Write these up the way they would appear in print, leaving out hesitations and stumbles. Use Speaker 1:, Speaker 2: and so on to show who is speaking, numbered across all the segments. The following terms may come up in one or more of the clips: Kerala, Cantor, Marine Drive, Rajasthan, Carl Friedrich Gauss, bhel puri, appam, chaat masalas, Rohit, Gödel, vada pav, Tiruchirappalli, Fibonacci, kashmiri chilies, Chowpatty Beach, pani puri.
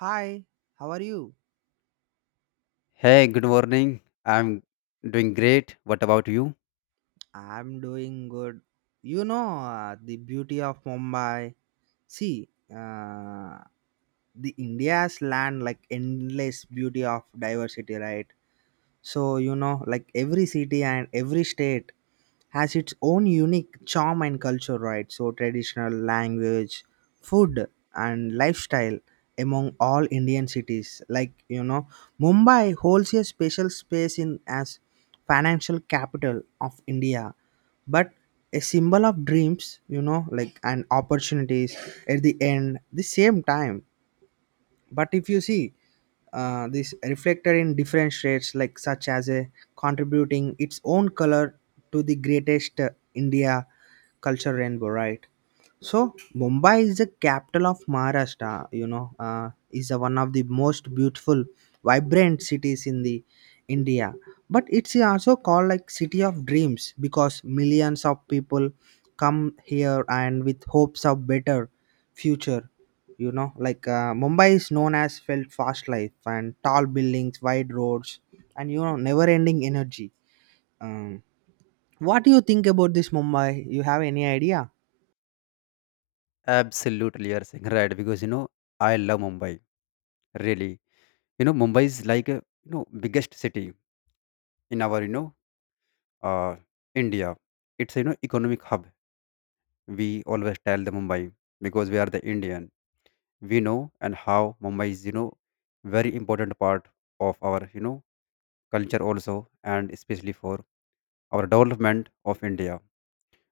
Speaker 1: Hi, how are you?
Speaker 2: Hey, good morning. I'm doing great. What about you?
Speaker 1: I'm doing good. The beauty of Mumbai. See, uh, the India's land like endless beauty of diversity, right? So like every city and every state has its own unique charm and culture, right? So, traditional language, food, and lifestyle among all Indian cities. Mumbai holds a special space in as financial capital of India, but a symbol of dreams, like and opportunities at the end, the same time but if you see this reflected in different shades like such as a contributing its own color to the greatest india culture rainbow right so Mumbai is the capital of Maharashtra. Is a one of the most beautiful, vibrant cities in the India. But it's also called like city of dreams because millions of people come here and with hopes of better future. Mumbai is known as felt fast life and tall buildings, wide roads, and never-ending energy. Um, what do you think about this Mumbai? You have any idea?
Speaker 2: Absolutely, you're saying right because I love Mumbai. Really, Mumbai is like a biggest city in our uh India. It's economic hub. We always tell the Mumbai because we are the Indian. We know and how Mumbai is very important part of our culture also and especially for our development of India.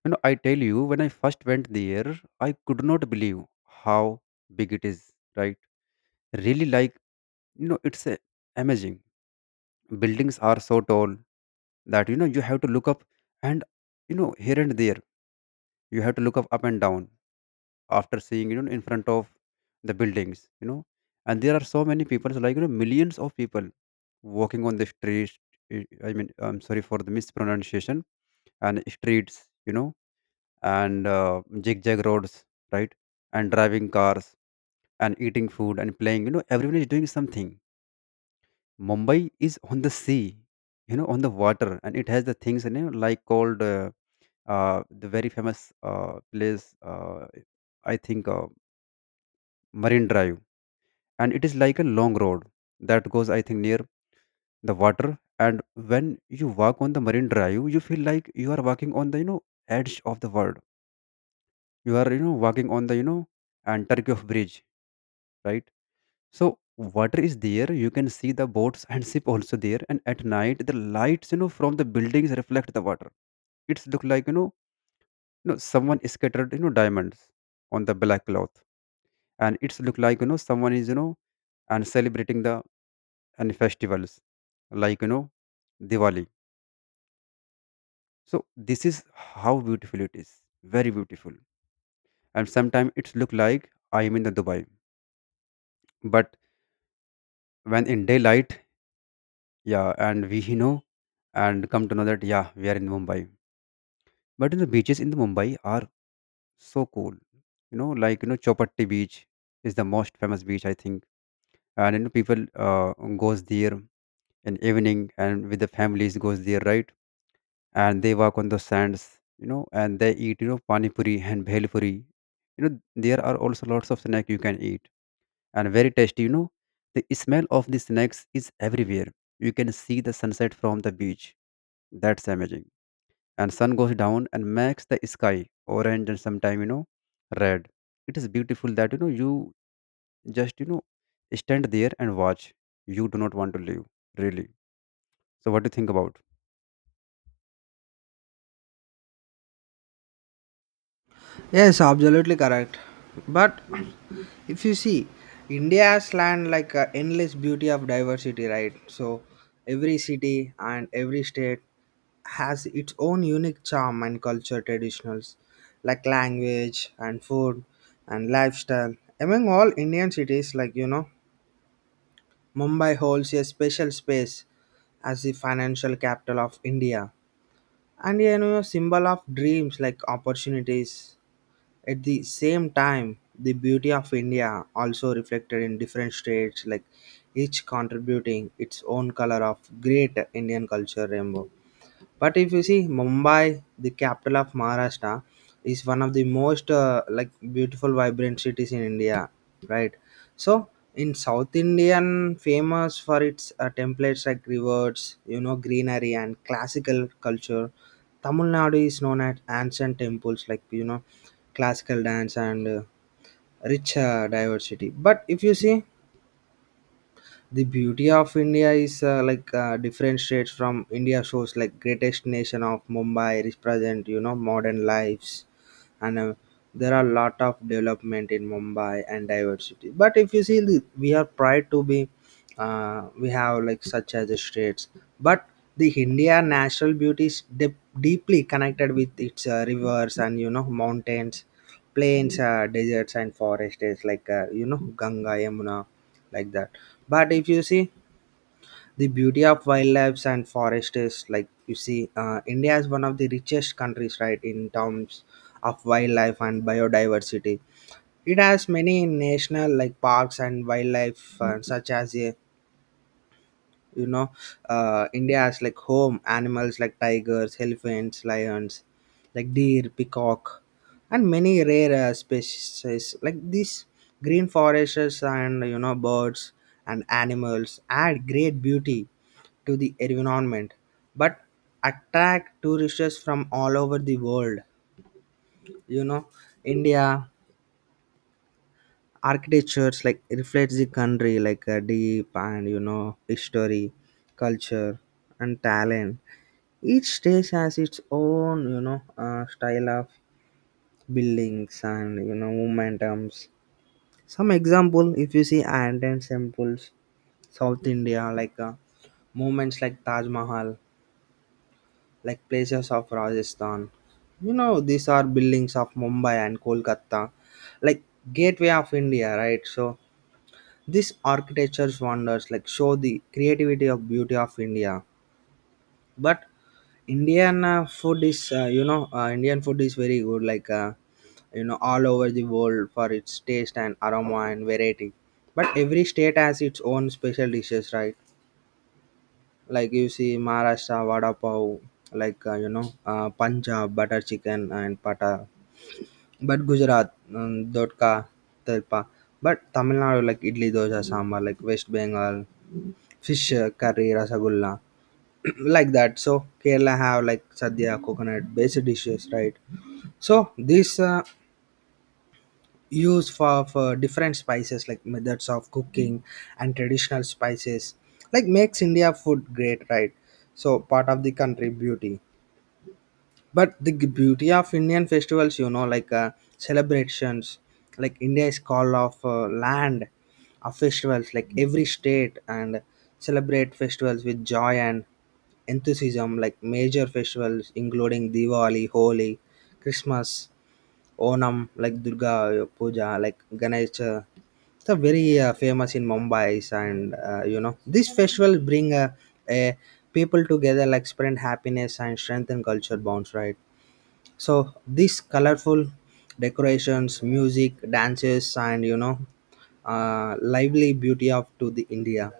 Speaker 2: I tell you, when I first went there, I could not believe how big it is, right? Really, like, it's amazing. Buildings are so tall that, you have to look up and, here and there, you have to look up and down after seeing, in front of the buildings. And there are so many people, so like, millions of people walking on the streets. I mean, I'm sorry for the mispronunciation and streets, you know and zigzag roads, right? And driving cars and eating food and playing. Everyone is doing something. Mumbai is on the sea, on the water, and it has the things in it, like called the very famous place, I think, Marine Drive, and it is like a long road that goes, I think, near the water. And when you walk on the Marine Drive, you feel like you are walking on the edge of the world. You are walking on the and Turkey of Bridge, right? So water is there. You can see the boats and ship also there. And at night the lights, from the buildings reflect the water. It's look like someone scattered, diamonds on the black cloth. And it's look like someone is, and celebrating the and festivals like, Diwali. So this is how beautiful it is. Very beautiful. And sometimes it's look like I am in the Dubai. But when in daylight, yeah, and we, and come to know that, yeah, we are in Mumbai. But in the beaches in the Mumbai are so cool. Like, Chopatti Beach is the most famous beach, I think, and people, goes there in evening and with the families, goes there, right, and they walk on the sands. And they eat, pani puri and bhel puri. There are also lots of snack you can eat, and very tasty. The smell of the snacks is everywhere. You can see the sunset from the beach. That's amazing. And sun goes down and makes the sky orange, and sometime, red. It is beautiful that, you just, stand there and watch. You do not want to leave, really. So what do you think about?
Speaker 1: Yes, absolutely correct. But if you see, India's land like endless beauty of diversity, right? So every city and every state has its own unique charm and culture traditionals, like language and food and lifestyle. Among all Indian cities, Mumbai holds a special space as the financial capital of India and symbol of dreams like opportunities at the same time, the beauty of India also reflected in different states, like each contributing its own color of great Indian culture rainbow. But if you see Mumbai, the capital of Maharashtra, is one of the most like beautiful, vibrant cities in India, right? So in South Indian, famous for its templates like rivers, greenery and classical culture. Tamil Nadu is known as ancient temples like classical dance and rich diversity. But if you see the beauty of india is different states from india shows like greatest nation of mumbai represent you know modern lives and there are a lot of development in mumbai and diversity but if you see we are proud to be we have like such as the states but the india national beauty is deeply connected with its rivers and you know mountains plains deserts and forest is like you know ganga yamuna like that but if you see the beauty of wildlife and forest is like you see india is one of the richest countries right in terms of wildlife and biodiversity it has many national like parks and wildlife such as the you know india has like home animals like tigers elephants lions like deer peacock and many rare species like these green forests and you know birds and animals add great beauty to the environment but attract tourists from all over the world you know india architectures like reflects the country like a deep and you know history culture and talent. Each stage has its own, style of buildings and you know momentums. Some example, if you see ancient temples, South India, like movements like Taj Mahal, like places of Rajasthan. You know, these are buildings of Mumbai and Kolkata, like gateway of India, right? So this architecture's wonders like show the creativity of beauty of India. But Indian food is, Indian food is very good, all over the world for its taste and aroma and variety. But every state has its own special dishes, right? Like you see Maharashtra, Vada Pav, Punjab, butter chicken and pata. But Gujarat, Dodka, Telpa. But Tamil Nadu, like Idli, Dosa, Sambar, like West Bengal, fish curry, Rasagulla like that so kerala have like sadhya coconut based dishes right so these use for different spices like methods of cooking and traditional spices like makes india food great right so part of the country beauty but the beauty of Indian festivals, celebrations, like India is called of land of festivals, like every state and celebrate festivals with joy and enthusiasm, like major festivals including Diwali, Holi, Christmas, Onam, like Durga Puja, like Ganesh. It's a very famous in Mumbai, and this festival bring a people together, like spread happiness and strengthen culture bonds, right? So these colorful decorations, music, dances, and lively beauty of to the India.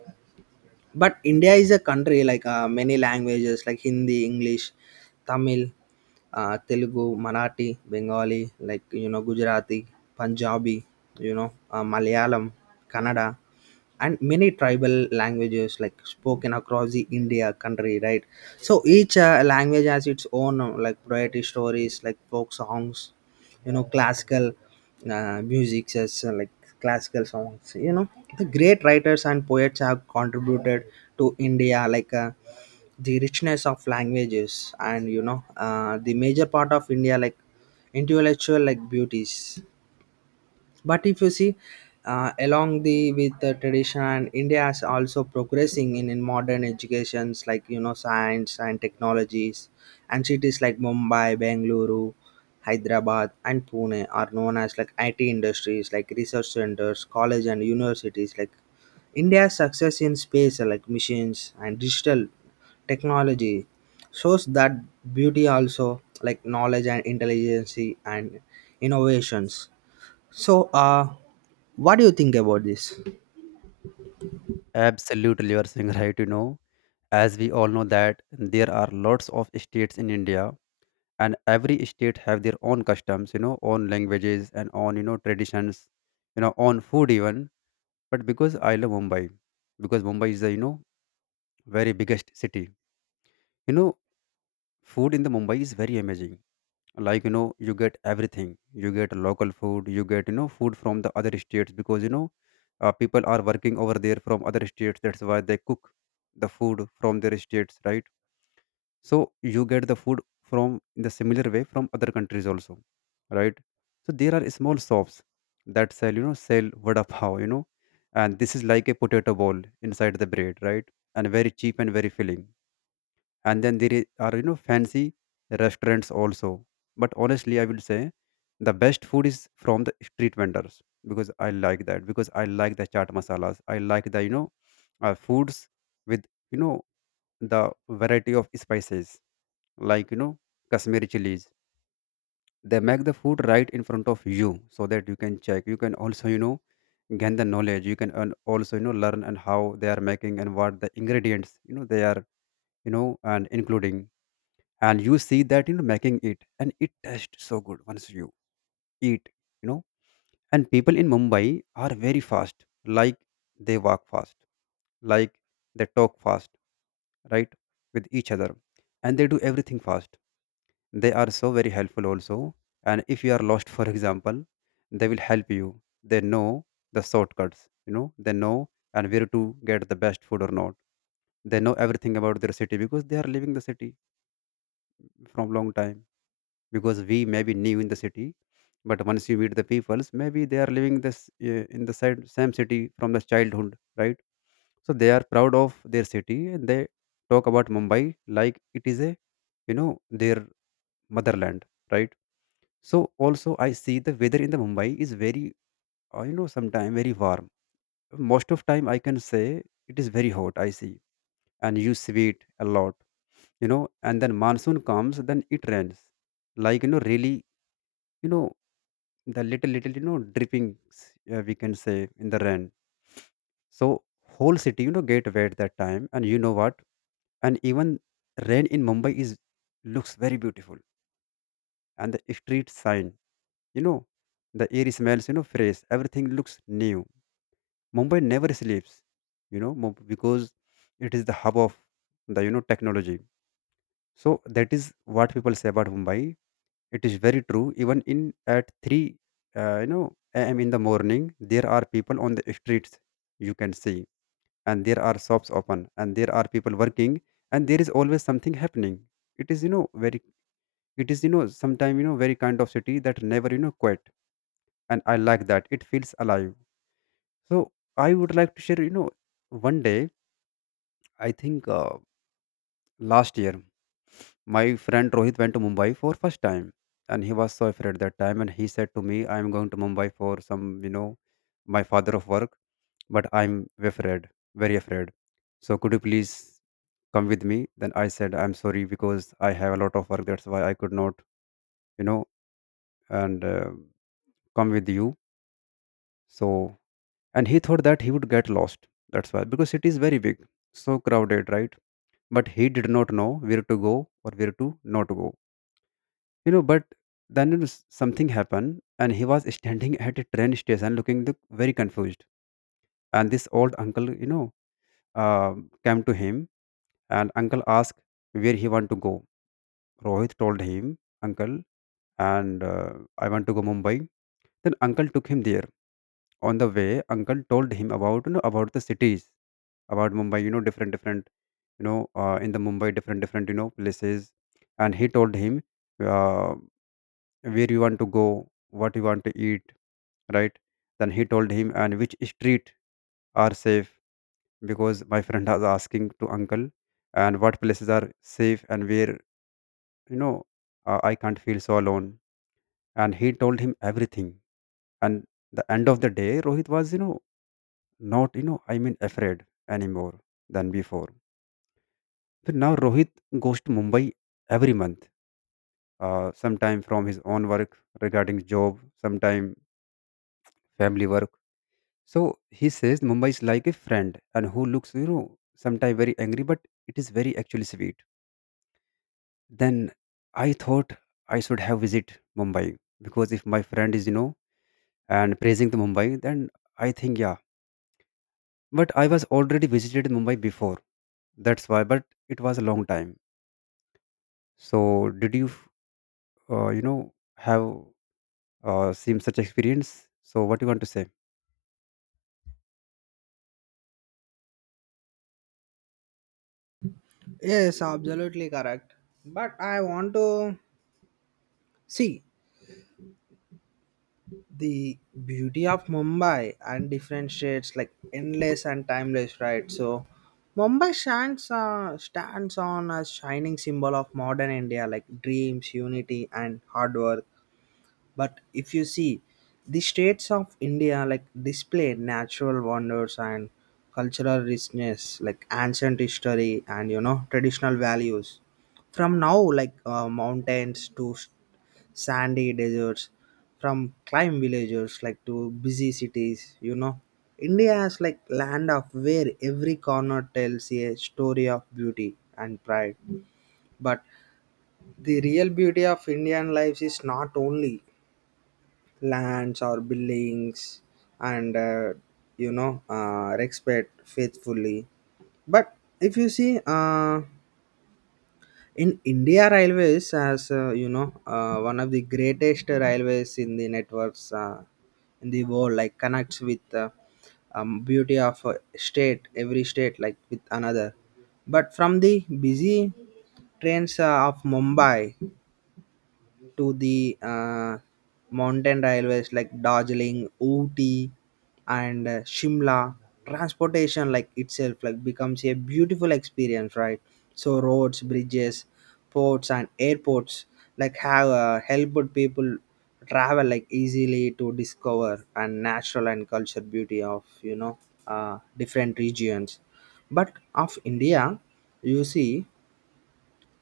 Speaker 1: But India is a country like many languages like Hindi, English, Tamil, Telugu, Marathi, Bengali, Gujarati, Punjabi, Malayalam, Kannada and many tribal languages like spoken across the india country right so each language has its own like poetry stories like folk songs you know classical music as like classical songs you know the great writers and poets have contributed to india like the richness of languages and you know the major part of india like intellectual like beauties but if you see along the with the tradition and india is also progressing in modern educations like you know science and technologies and cities like mumbai bengaluru hyderabad and pune are known as like it industries like research centers college and universities like india's success in space like machines and digital technology shows that beauty also like knowledge and intelligence and innovations so, what do you think about this?
Speaker 2: Absolutely, you are saying right. As we all know that there are lots of states in India, and every state have their own customs, own languages, and own, traditions, own food even. But because I love Mumbai, because Mumbai is the, very biggest city, you know food in the Mumbai is very amazing. Like, you get everything. You get local food. You get, food from the other states. Because, people are working over there from other states. That's why they cook the food from their states, right? So you get the food from in the similar way from other countries also, right? So there are small shops that sell, sell vada pav, and this is like a potato ball inside the bread, right? And very cheap and very filling. And then there are, fancy restaurants also. But honestly, I will say the best food is from the street vendors, because I like that, because I like the chaat masalas, I like the, foods with, you know the variety of spices, like, Kashmiri chilies. They make the food right in front of you, so that you can check. You can also, gain the knowledge. You can, and also, learn and how they are making and what the ingredients, they are, you know and including. And you see that, making it. And it tastes so good once you eat, you know and people in Mumbai are very fast. Like, they walk fast, like, they talk fast, right, with each other. And they do everything fast. They are so very helpful also. And if you are lost for example, they will help you. They know the shortcuts, they know, and where to get the best food or not. They know everything about their city because they are living the city from long time. Because we may be new in the city, but once you meet the peoples, maybe they are living this, in the same city from the childhood, right? So they are proud of their city, and they talk about Mumbai like it is a, you know their motherland, right? So also I see the weather in the Mumbai is very, sometime very warm. Most of time I can say it is very hot I see. And you sweat a lot, you know and then monsoon comes, then it rains. Like, really, you know, the little, little, drippings, we can say, in the rain. So whole city, get wet that time. And you know what? And even rain in Mumbai is looks very beautiful. And the street sign, you know, the air smells, fresh. Everything looks new. Mumbai never sleeps, because it is the hub of the, technology. So that is what people say about Mumbai. It is very true. Even in at three, a.m. in the morning, there are people on the streets. You can see, and there are shops open, and there are people working, and there is always something happening. It is very. It is, sometime, very kind of city that never, quit, and I like that. It feels alive. So I would like to share, one day, I think, last year, my friend Rohit went to Mumbai for first time, and he was so afraid that time. And he said to me, "I am going to Mumbai for some, my father of work, but I'm afraid, very afraid. So could you please come with me?" Then I said, "I'm sorry because I have a lot of work. That's why I could not, you know, and come with you." So, and he thought that he would get lost. That's why, because it is very big, so crowded, right? But he did not know where to go or where to not go, but then, something happened, and he was standing at a train station looking the, very confused. And this old uncle, uh, came to him. And uncle asked where he want to go. Rohit told him, "Uncle, and I want to go Mumbai." Then uncle took him there. On the way, uncle told him about, about the cities, about Mumbai, different, in the Mumbai different, places. And he told him, uh, where you want to go, what you want to eat, right? Then he told him, and which street are safe, because my friend was asking to uncle, and what places are safe and where, you know, I can't feel so alone. And he told him everything. And the end of the day, Rohit was, not, I mean, afraid anymore than before. So now Rohit goes to Mumbai every month, sometime from his own work regarding job, sometime family work. So he says Mumbai is like a friend, and who looks, sometimes very angry, but it is very actually sweet. Then I thought I should have visit Mumbai, because if my friend is, and praising the Mumbai, then I think, yeah. But I was already visited Mumbai before. That's why, but it was a long time. So did you, uh, you know, have, seen such experience? So what you want to say?
Speaker 1: Yes, absolutely correct. But I want to see the beauty of Mumbai and different shades like endless and timeless, right? So, Mumbai stands on a shining symbol of modern India like dreams, unity, and hard work. But if you see the states of india like display natural wonders and cultural richness like ancient history and you know traditional values from now like mountains to sandy deserts from climb villagers like to busy cities you know india has like land of where every corner tells a story of beauty and pride but the real beauty of indian lives is not only lands or buildings and respect faithfully but if you see in india railways as one of the greatest railways in the networks in the world like connects with beauty of a state every state like with another but from the busy trains of mumbai to the mountain railways like Darjeeling, Ooty, and Shimla. Transportation like itself like becomes a beautiful experience, right? So roads, bridges, ports, and airports like have helped people travel like easily to discover and natural and culture beauty of you know different regions. But of India, you see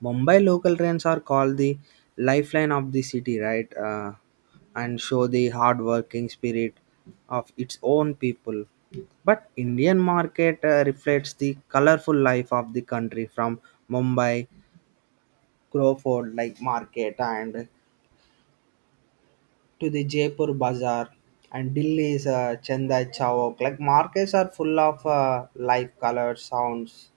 Speaker 1: Mumbai local trains are called the lifeline of the city, right? And show the hardworking spirit of its own people. But Indian market reflects the colorful life of the country from Mumbai, Crawford like market and to the Jaipur Bazaar and Delhi's Chanda Chowk. Like markets are full of life, colors, sounds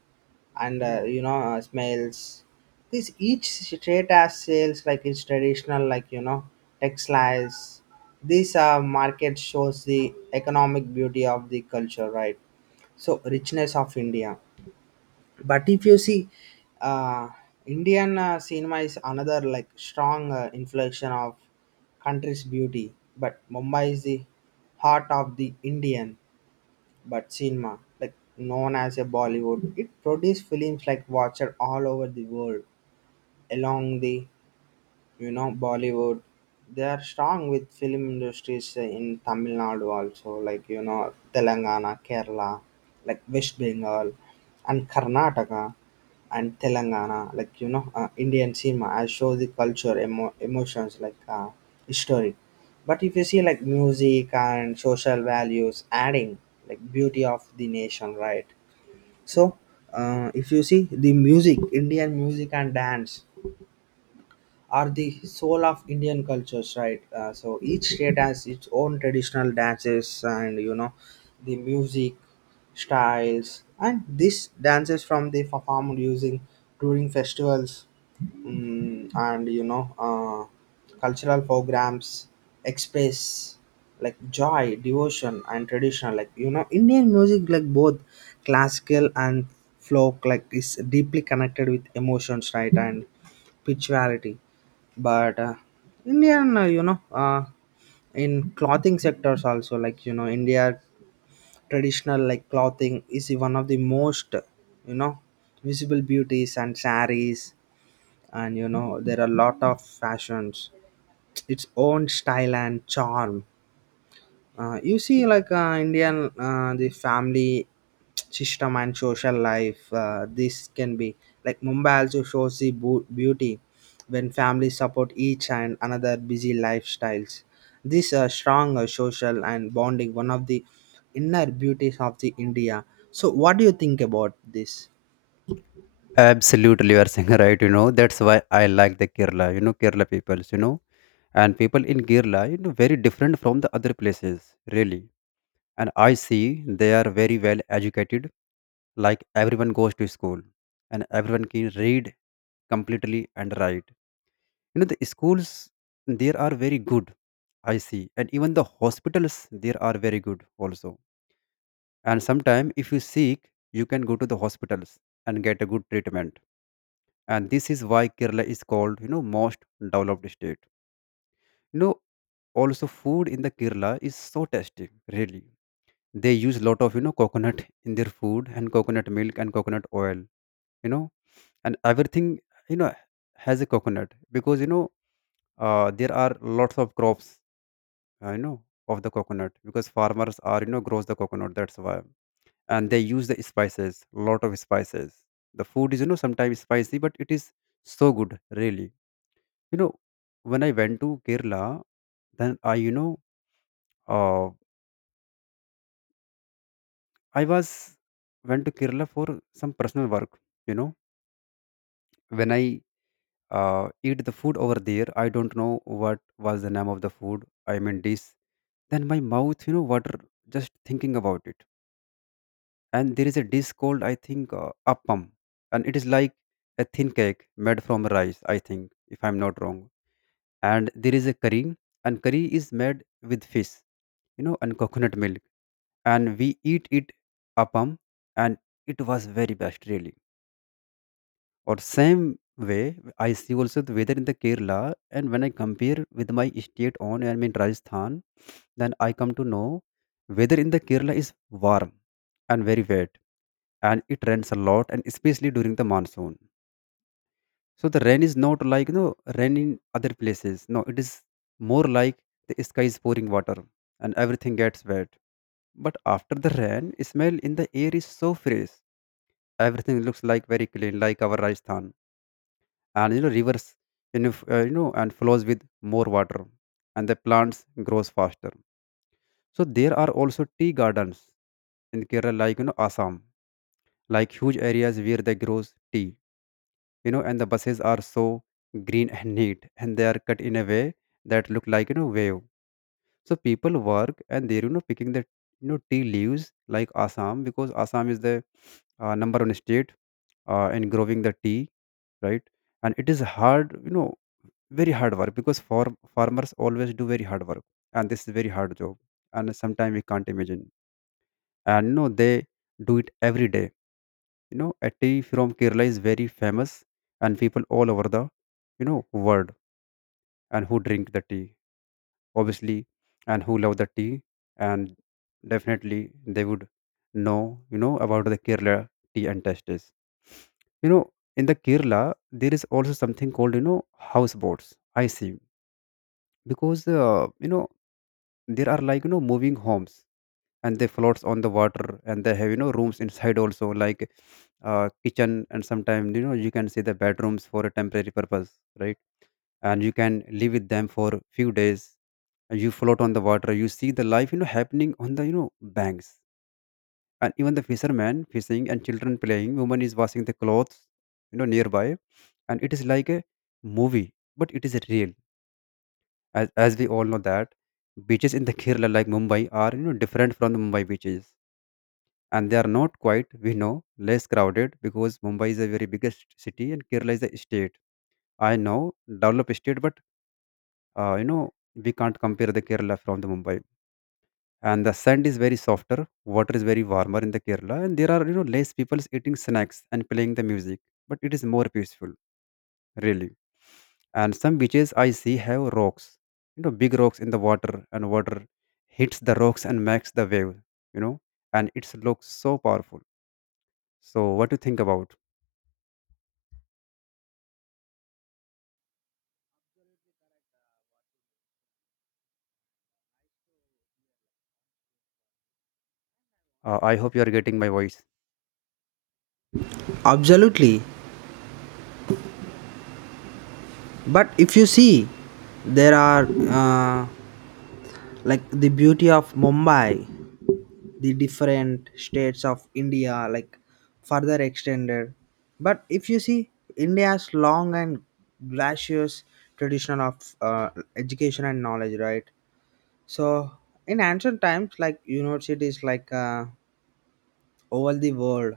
Speaker 1: and smells this each straight has sales like its traditional like you know textiles these market shows the economic beauty of the culture right so richness of india but if you see uh, indian cinema is another like strong inflection of country's beauty but mumbai is the heart of the indian but cinema like known as a bollywood it produced films like watched all over the world along the you know bollywood they are strong with film industries in tamil nadu also like you know telangana kerala like west bengal and karnataka and telangana indian cinema I show the culture emotions like history but if you see like music and social values adding like beauty of the nation right so if you see the music indian music and dance are the soul of Indian cultures, right? So each state has its own traditional dances and you know the music styles, and these dances from the performed using during festivals and cultural programs express like joy, devotion, and traditional. Like you know, Indian music like both classical and folk like is deeply connected with emotions, right? And spirituality but indian in clothing sectors also like you know india traditional like clothing is one of the most you know visible beauties and saris and you know there are a lot of fashions its own style and charm you see like indian the family system and social life this can be like mumbai also shows the beauty when families support each and another busy lifestyles this strong social and bonding one of the inner beauties of the india so what do you think about this
Speaker 2: Absolutely, you are saying right. That's why I like the Kerala. Kerala peoples. And people in Kerala, very different from the other places, really. And I see they are very well educated, like everyone goes to school, and everyone can read completely and write. The schools there are very good, I see. And even the hospitals there are very good also. And sometimes if you seek, you can go to the hospitals and get a good treatment. And this is why Kerala is called, most developed state you know Also, food in the Kerala is so tasty, really. They use a lot of coconut in their food, and coconut milk and coconut oil, you know, and everything you know has a coconut, because there are lots of crops, uh, you know of the coconut, because farmers are grows the coconut, that's why. And they use the spices, lot of spices. The food is, sometimes spicy, but it is so good, really. you know when I went to Kerala, then I you know uh, I was went to Kerala for some personal work. You know, when I eat the food over there, I don't know what was the name of the food. I mean dish. Then my mouth, you know, water, just thinking about it. And there is a dish called, I think, appam, and it is like a thin cake made from rice, I think, if I'm not wrong. And there is a curry, and curry is made with fish, you know, and coconut milk, and we eat it appam, and it was very best, really. Or same way, I see also the weather in the Kerala, and when I compare with my state on, I mean Rajasthan, then I come to know weather in the Kerala is warm and very wet, and it rains a lot, and especially during the monsoon. So the rain is not like rain in other places. No, it is more like the sky is pouring water, and everything gets wet. But after the rain, smell in the air is so fresh. Everything looks like very clean, like our Rajasthan. And rivers, and flows with more water, and the plants grows faster. So there are also tea gardens in Kerala, like Assam, like huge areas where they grows tea, and the buses are so green and neat, and they are cut in a way that look like, wave. So people work, and they're picking the, tea leaves, like Assam, because Assam is the number one state in growing the tea, right? And it is hard. Very hard work, because farmers always do very hard work, and this is very hard job. And sometimes we can't imagine. And no, they do it every day. You know, a tea from Kerala is very famous, and people all over the, you know, world, and who drink the tea, obviously, and who love the tea, and definitely they would know, you know, about the Kerala tea and tastes. You know, in the Kerala, there is also something called, you know, houseboats, I see. Because there are like, moving homes, and they floats on the water, and they have, rooms inside also, like kitchen, and sometimes, you can see the bedrooms for a temporary purpose, right? And you can live with them for few days, and you float on the water. You see the life, happening on the, banks, and even the fisherman fishing and children playing, woman is washing the clothes, nearby. And it is like a movie, but it is real. As we all know that, beaches in the Kerala, like Mumbai, are, different from the Mumbai beaches, and they are not quite, we know, less crowded, because Mumbai is a very biggest city and Kerala is a state. I know developed state, but we can't compare the Kerala from the Mumbai. And the sand is very softer, water is very warmer in the Kerala, and there are, less people eating snacks and playing the music, but it is more peaceful, really. And some beaches I see have rocks, you know, big rocks in the water, and water hits the rocks and makes the wave, you know, and it looks so powerful. So, what do you think about? I hope you are getting my voice.
Speaker 1: absolutely but if you see there are uh, like the beauty of mumbai the different states of india like further extended but if you see india's long and gracious tradition of uh, education and knowledge right so in ancient times like universities like over the world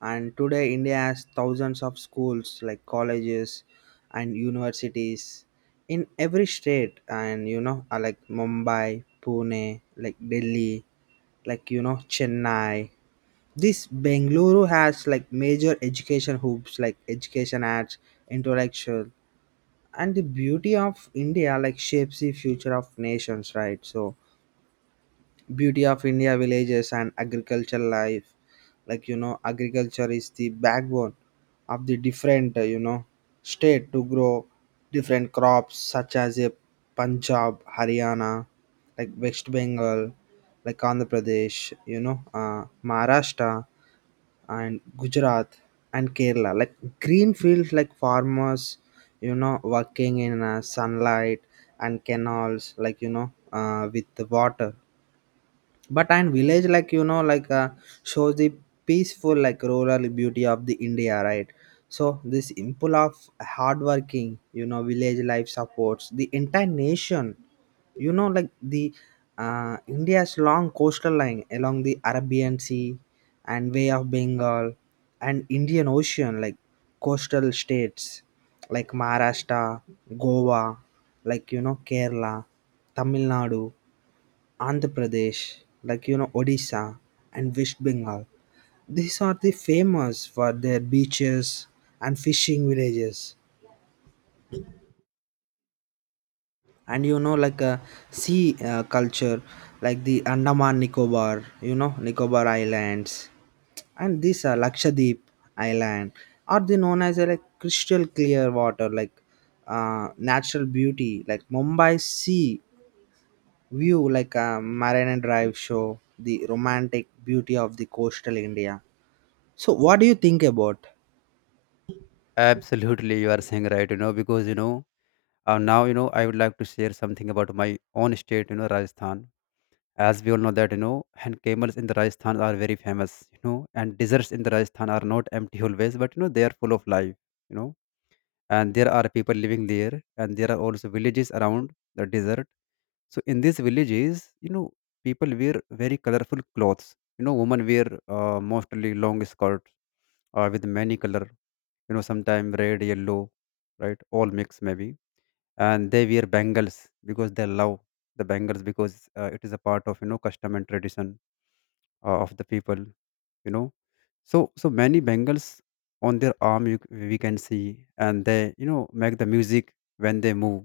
Speaker 1: and today india has thousands of schools like colleges and universities in every state and like mumbai pune like delhi like you know chennai this Bengaluru has like major education hoops like education arts, intellectual, and the beauty of India like shapes the future of nations, right? So beauty of India villages and agricultural life, like you know, agriculture is the backbone of the different you know state to grow different crops such as a Punjab, Haryana, like West Bengal, like Andhra Pradesh, Maharashtra and Gujarat and Kerala. Like green fields, like farmers, you know, working in sunlight and canals, with the water but and village shows the peaceful like rural beauty of the india right so this impulse of hardworking you know village life supports the entire nation you know like the india's long coastal line along the arabian sea and way of bengal and indian ocean like coastal states like maharashtra goa like you know kerala tamil nadu Andhra Pradesh, like you know Odisha and West Bengal. These are the famous for their beaches and fishing villages. And you know like a sea culture like the Andaman Nicobar, you know Nicobar Islands and these are Lakshadweep Island are they known as a like crystal clear water like natural beauty like Mumbai sea view like a Marina Drive show the romantic beauty of the coastal India. So, what do you think about?
Speaker 2: Absolutely, you are saying right, you know, because you know, now you know, I would like to share something about my own state, you know, Rajasthan. As we all know that, you know, and camels in the Rajasthan are very famous, you know, and deserts in the Rajasthan are not empty always, but you know, they are full of life, you know and there are people living there, and there are also villages around the desert. So in these villages, people wear very colorful clothes. Women wear mostly long skirts, with many color, sometimes red, yellow, right, all mix maybe. And they wear bangles, because they love the bangles, because it is a part of, custom and tradition of the people, you know. So so many bangles on their arm, we can see, and they, make the music when they move,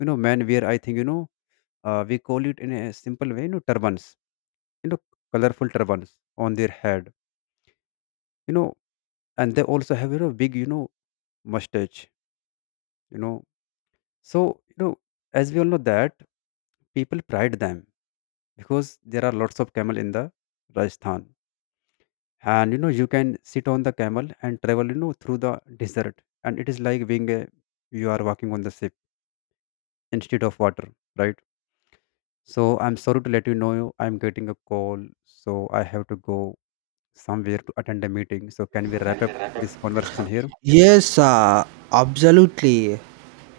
Speaker 2: you know. Men wear, I think, we call it in a simple way, turbans, you know, colorful turbans on their head, you know. And they also have, big, mustache, you know. So, you know as we all know that, people pride them, because there are lots of camel in the Rajasthan. And you know, you can sit on the camel and travel, through the desert, and it is like being a, you are walking on the ship instead of water, right? So I'm sorry to let you know, I'm getting a call, so I have to go somewhere to attend a meeting. So can we wrap up this conversation here?
Speaker 1: Yes, absolutely.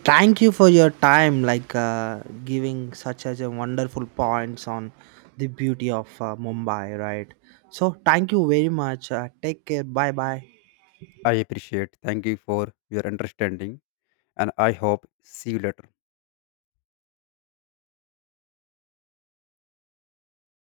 Speaker 1: Thank you for your time, like giving such as a wonderful points on the beauty of Mumbai, right? So, thank you very much. Take care. Bye bye.
Speaker 2: I appreciate. Thank you for your understanding, and I hope see you later.